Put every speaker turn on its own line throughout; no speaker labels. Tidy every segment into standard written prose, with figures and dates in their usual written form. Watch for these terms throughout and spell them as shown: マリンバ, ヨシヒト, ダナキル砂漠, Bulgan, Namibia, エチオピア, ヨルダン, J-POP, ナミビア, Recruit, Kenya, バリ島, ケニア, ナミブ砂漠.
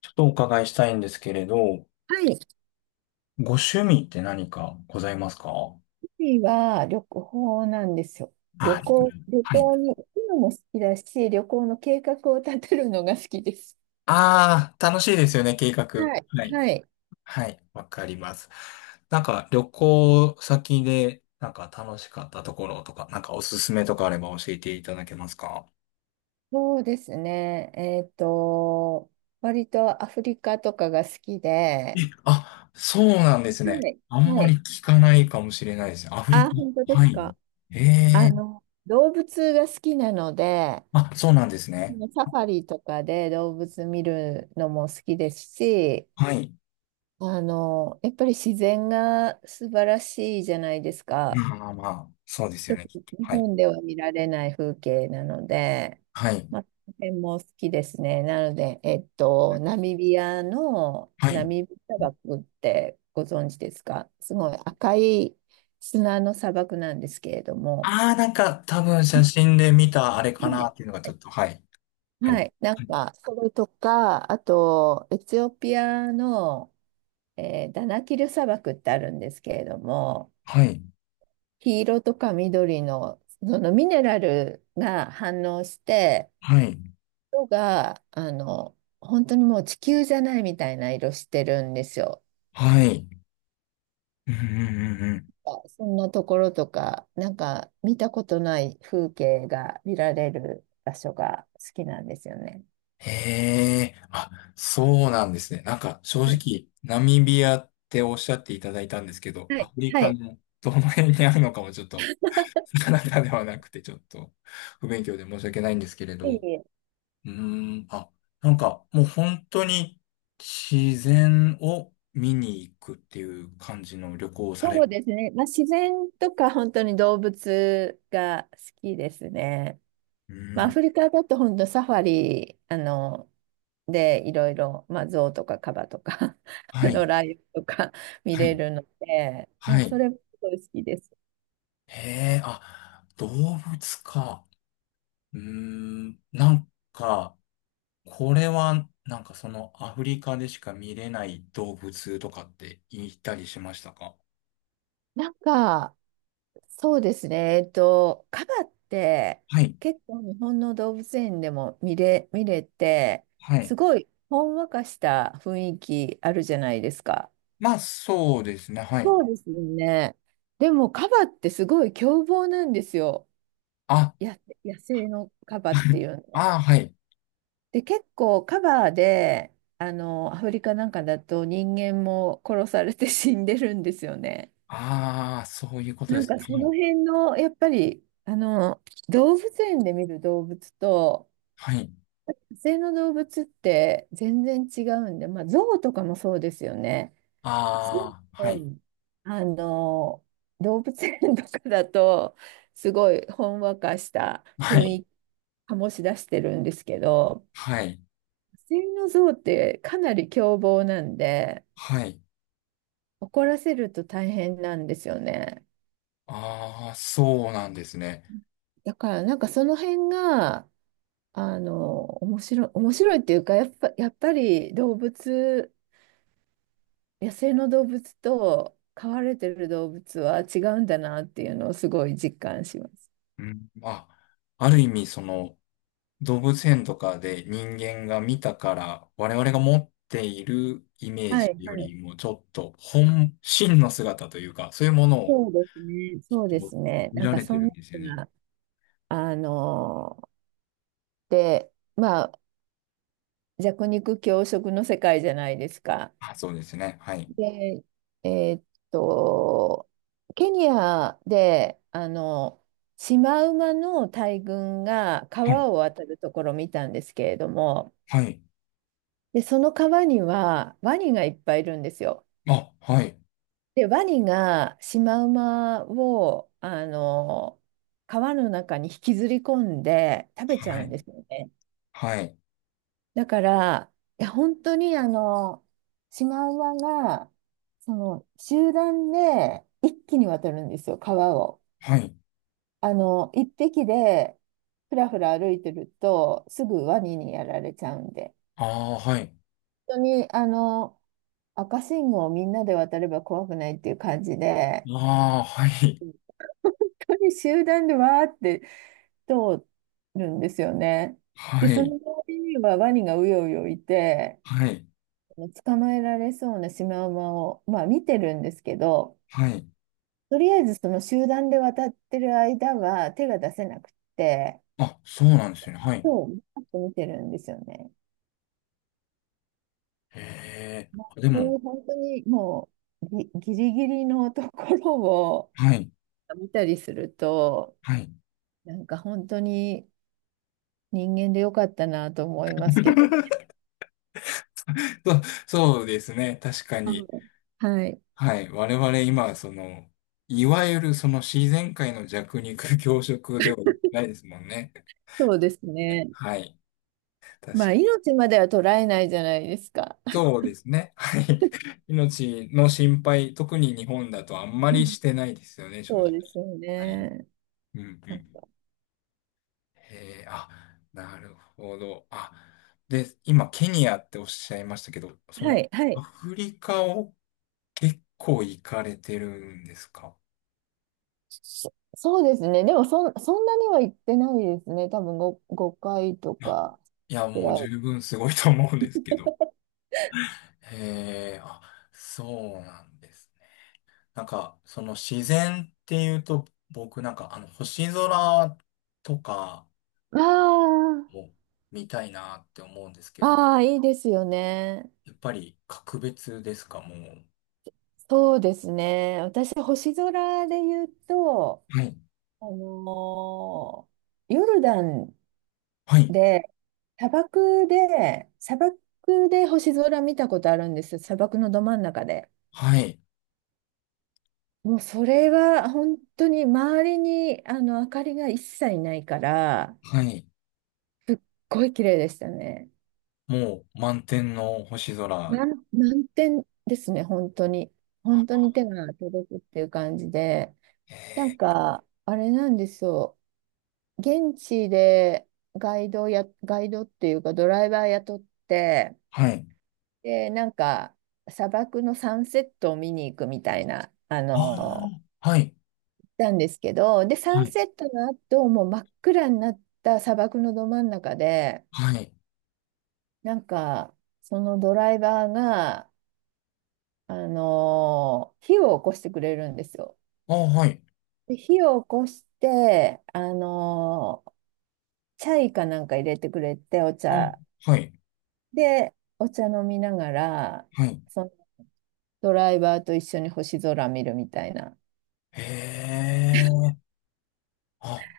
ちょっとお伺いしたいんですけれど、
はい。趣
ご趣味って何かございますか？は
味は旅行なんですよ。旅
あ、リクル
行、
ート、
旅
はい。
行に行くのも好きだし、旅行の計画を立てるのが好きです。
ああ、楽しいですよね、計画。
はい。
はい。
はい。
はい、わかります。なんか、旅行先で、なんか楽しかったところとか、なんかおすすめとかあれば教えていただけますか？
そうですね。割とアフリカとかが好き
え、
で、
あ、そうなんですね。
はい。
あん
は
まり
い。
聞かないかもしれないですね、アフリカ。
あ、本当で
は
す
い。
か？
ええ、
動物が好きなので、
あ、そうなんですね。
サファリとかで動物見るのも好きですし、
はい。
やっぱり自然が素晴らしいじゃないですか。
まあまあ、まあ、そうです
ち
よ
ょっ
ね、
と
きっと。
日
はい。
本では見られない風景なので、
はい。
まあ、この辺も好きですね。なので、ナミビアの
は
ナ
い。
ミブ砂漠ってご存知ですか？すごい赤い砂の砂漠なんですけれども、
ああ、なんか多分写真で見たあれか
は
な
い
っていうのがちょっと、はい。あ
は
り、
い、な
は
ん
い。
か、それとか、あと、エチオピアの、ダナキル砂漠ってあるんですけれども、
は
黄色とか緑の、そのミネラルが反応して、
い。
色が、本当にもう地球じゃないみたいな色してるんですよ。
はい。うんうんうんうん。
あ、そんなところとか、なんか見たことない風景が見られる場所が好きなんですよね。
へえ。あ、そうなんですね。なんか正
はい。
直、ナミビアっておっしゃっていただいたんですけど、
は
ア
い。
フリ
は
カ
い。
のどの辺にあるのかもちょっと、なかなか、ではなくて、ちょっと不勉強で申し訳ないんですけれ
いえ
ど。
いえ。
うーん。あ、なんかもう本当に自然を見に行くっていう感じの旅行をされ
そう
る。
ですね。まあ、自然とか本当に動物が好きですね。
う
まあ、
ー
ア
ん。
フリカだと本当サファリ、で、いろいろ、まあ、象とかカバとか
はい。
ライオンとか見
は
れ
い。
るので、も
は
うそ
い。
れもすごい好きです。
へえ、あ、動物か。うーん。なんか、これは、なんかそのアフリカでしか見れない動物とかって言ったりしましたか？
なんか、そうですね。カバって
はい。
結構日本の動物園でも見れて、
は
す
い。
ごいほんわかした雰囲気あるじゃないですか。
まあ、そうですね。はい。
そうですよね。でも、カバってすごい凶暴なんですよ。
あ、
や、野生のカバってい うのは。
ああ、はい。
で、結構カバーで、アフリカなんかだと人間も殺されて 死んでるんですよね。
ああ、そういうこと
な
で
ん
す
か
ね。
そ
は
の
い。
辺の、やっぱり、動物園で見る動物と、
はい。
野生の動物って全然違うんで、まあ、象とかもそうですよね。象って
ああ、はい。
あの、動物園とかだと、すごいほんわかした
は
雰
い。
囲気醸し出してるんですけど、
はい。
セミの像ってかなり凶暴なんで、
はい。
怒らせると大変なんですよね。
ああ、そうなんですね。
だからなんかその辺が、面白いっていうか、やっぱり動物、野生の動物と飼われてる動物は違うんだなっていうのをすごい実感します。
うん、あ、ある意味、その、動物園とかで人間が見たから、我々が持っているイメー
は
ジ
い
よ
はい。
りも、ちょっと本、真の姿というか、そういうものを
そうですね。そうですね。
見
なん
ら
か
れて
そん
る
な
んですよ
の
ね。
が、あの、で、まあ、弱肉強食の世界じゃないですか。
あ、そうですね。はい。
で、えーっと、ケニアで、シマウマの大群が
はい。
川を渡るところを見たんですけれども、
はい。
で、その川にはワニがいっぱいいるんですよ。
あ、はい。
で、ワニがシマウマを、川の中に引きずり込んで食べちゃ
は
うん
い。
ですよね。
はい。
だから、いや、本当にシマウマが、その、集団で一気に渡るんですよ、川を。
はい。
一匹でふらふら歩いてると、すぐワニにやられちゃうんで。
ああ、はい。
本当に、赤信号をみんなで渡れば怖くないっていう感じで、
ああ、はい。
本当に集団でわーって通るんですよね。で、
は
そ
い。
の通りにはワニがうようよいて、
はい。
捕まえられそうなシマウマを、まあ、見てるんですけど、
はい。
とりあえずその集団で渡ってる間は手が出せなくて、
あ、そうなんですよね。はい。
そう、パッと見てるんですよね。
へえ。
まあ、
あで
そう
も、
いう本当にもうギリギリのところを
はい。
見たりすると、
はい。
なんか本当に人間でよかったなと思いますけど。
そ、そうですね。確か
うん。
に。
はい。
はい。我々今、その、いわゆるその自然界の弱肉強食ではないですもんね。
そうですね。
はい。
ま
確
あ、
かに。
命までは捉えないじゃないですか。
そうですね。はい。命の心配、特に日本だとあんま
う
り
ん。
してないですよね、正
そう
直。
ですよ
はい。
ね。
うんうん。へえ、あ、なるほど。あ、で、今、ケニアっておっしゃいましたけど、そ
は
の、
い、は
ア
い。
フリカを結構行かれてるんですか？
そうですね。でもそんなには行ってないですね。多分5回と
あ、
か
いや、
ぐ
もう
ら
十
い。
分すごいと思うんですけど。へえ、あ、そうなんですね。なんか、その自然っていうと、僕なんか、あの、星空とか
あ
も見たいなって思うんですけ
あ、
ど、
ああ、いいですよね。
やっぱり格別ですか、もう。
そうですね。私、星空で言うと、
はい、
あのヨルダン
はい、
で、砂漠で星空見たことあるんですよ。砂漠のど真ん中で。
はい、
もうそれは本当に周りにあの明かりが一切ないから、
はい。
すっごい綺麗でしたね。
もう満天の星空。
な満点ですね、本当に。本当
あ、
に手が届くっていう感じで。
へ
なん
え、
か、あれなんですよ。現地でガイドっていうかドライバー雇って、
はい。
で、なんか、砂漠のサンセットを見に行くみたいな、
ああ、はい、
なんですけど、で、サ
は
ン
い、
セットの後、もう真っ暗になった砂漠のど真ん中で、
はい。
なんか、そのドライバーが、火を起こしてくれるんですよ。
あ、はい、
で、火を起こして、チャイかなんか入れてくれて、お
あ、
茶。
はい、
で、お茶飲みながら、
はい。
そのドライバーと一緒に星空見るみたいな。
へえ、あ、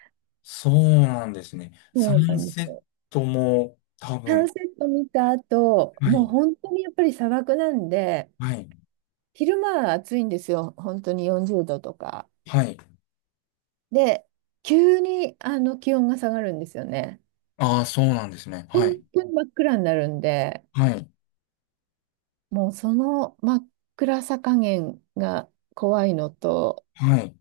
そうなんですね。サ
そうな
ン
んで
セ
す
ッ
よ。
トも多
サン
分、
セット見た後、
は
もう
い、
本当にやっぱり砂漠なんで、
はい、
昼間は暑いんですよ。本当に40度とか。
はい。
で、急にあの気温が下がるんですよね。
ああ、そうなんですね。
本
はい、
当に真っ暗になるんで、
はい、
もうその真っ暗さ加減が怖いのと、
はい、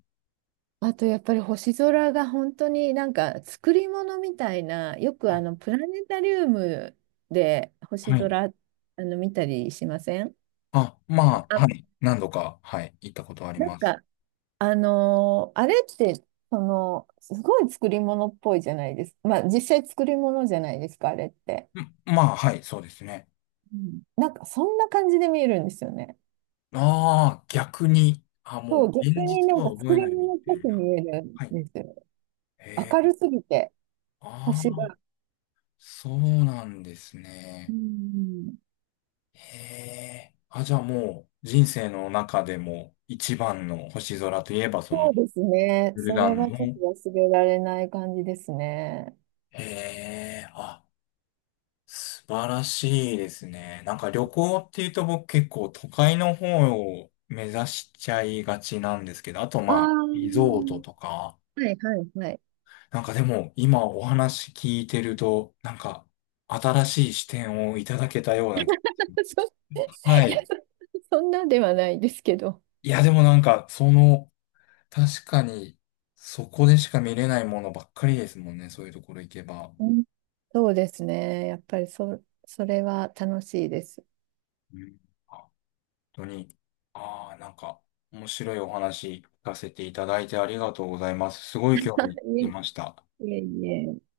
あとやっぱり星空が本当になんか作り物みたいな、よくあのプラネタリウムで星
はい。
空見たりしません？
あ、まあ、は
あ、
い。何度か、はい、行ったことあり
なん
ます。
かあれってそのすごい作り物っぽいじゃないですか。まあ実際作り物じゃないですか、あれって。
ん、まあ、はい、そうですね。
うん。なんかそんな感じで見えるんですよね。
ああ、逆に、あ、
そ
も
う、
う、
逆
現
に
実
な
と
んか
は覚
作
え
り
ないみ
物っ
た
ぽ
い
く見
な。
えるん
はい。
ですよ。
へ
明
え、
るすぎて、
あ
星
あ、
が。
そうなんです
う
ね。
ん。
へえ。あ、じゃあもう人生の中でも一番の星空といえば、そ
そ
の
うですね。
ブル
そ
ガ
れ
ン
はちょっ
の。
と忘れられない感じですね。
へえ。あ、素晴らしいですね。なんか旅行っていうと僕結構都会の方を目指しちゃいがちなんですけど、あと
ああ、
まあリゾー
は
トとか。
いはいはい。
なんかでも今お話聞いてると、なんか新しい視点をいただけたような気。
そ、
は
いや、
い。
そんなではないですけど。
いやでもなんかその確かに、そこでしか見れないものばっかりですもんね、そういうところ行けば。
うん、そうですね。やっぱりそれは楽しいです。
うん、本当に、ああ、なんか、面白いお話聞かせていただいてありがとうございます。すごい興味 出
い
ました。
えいえいえ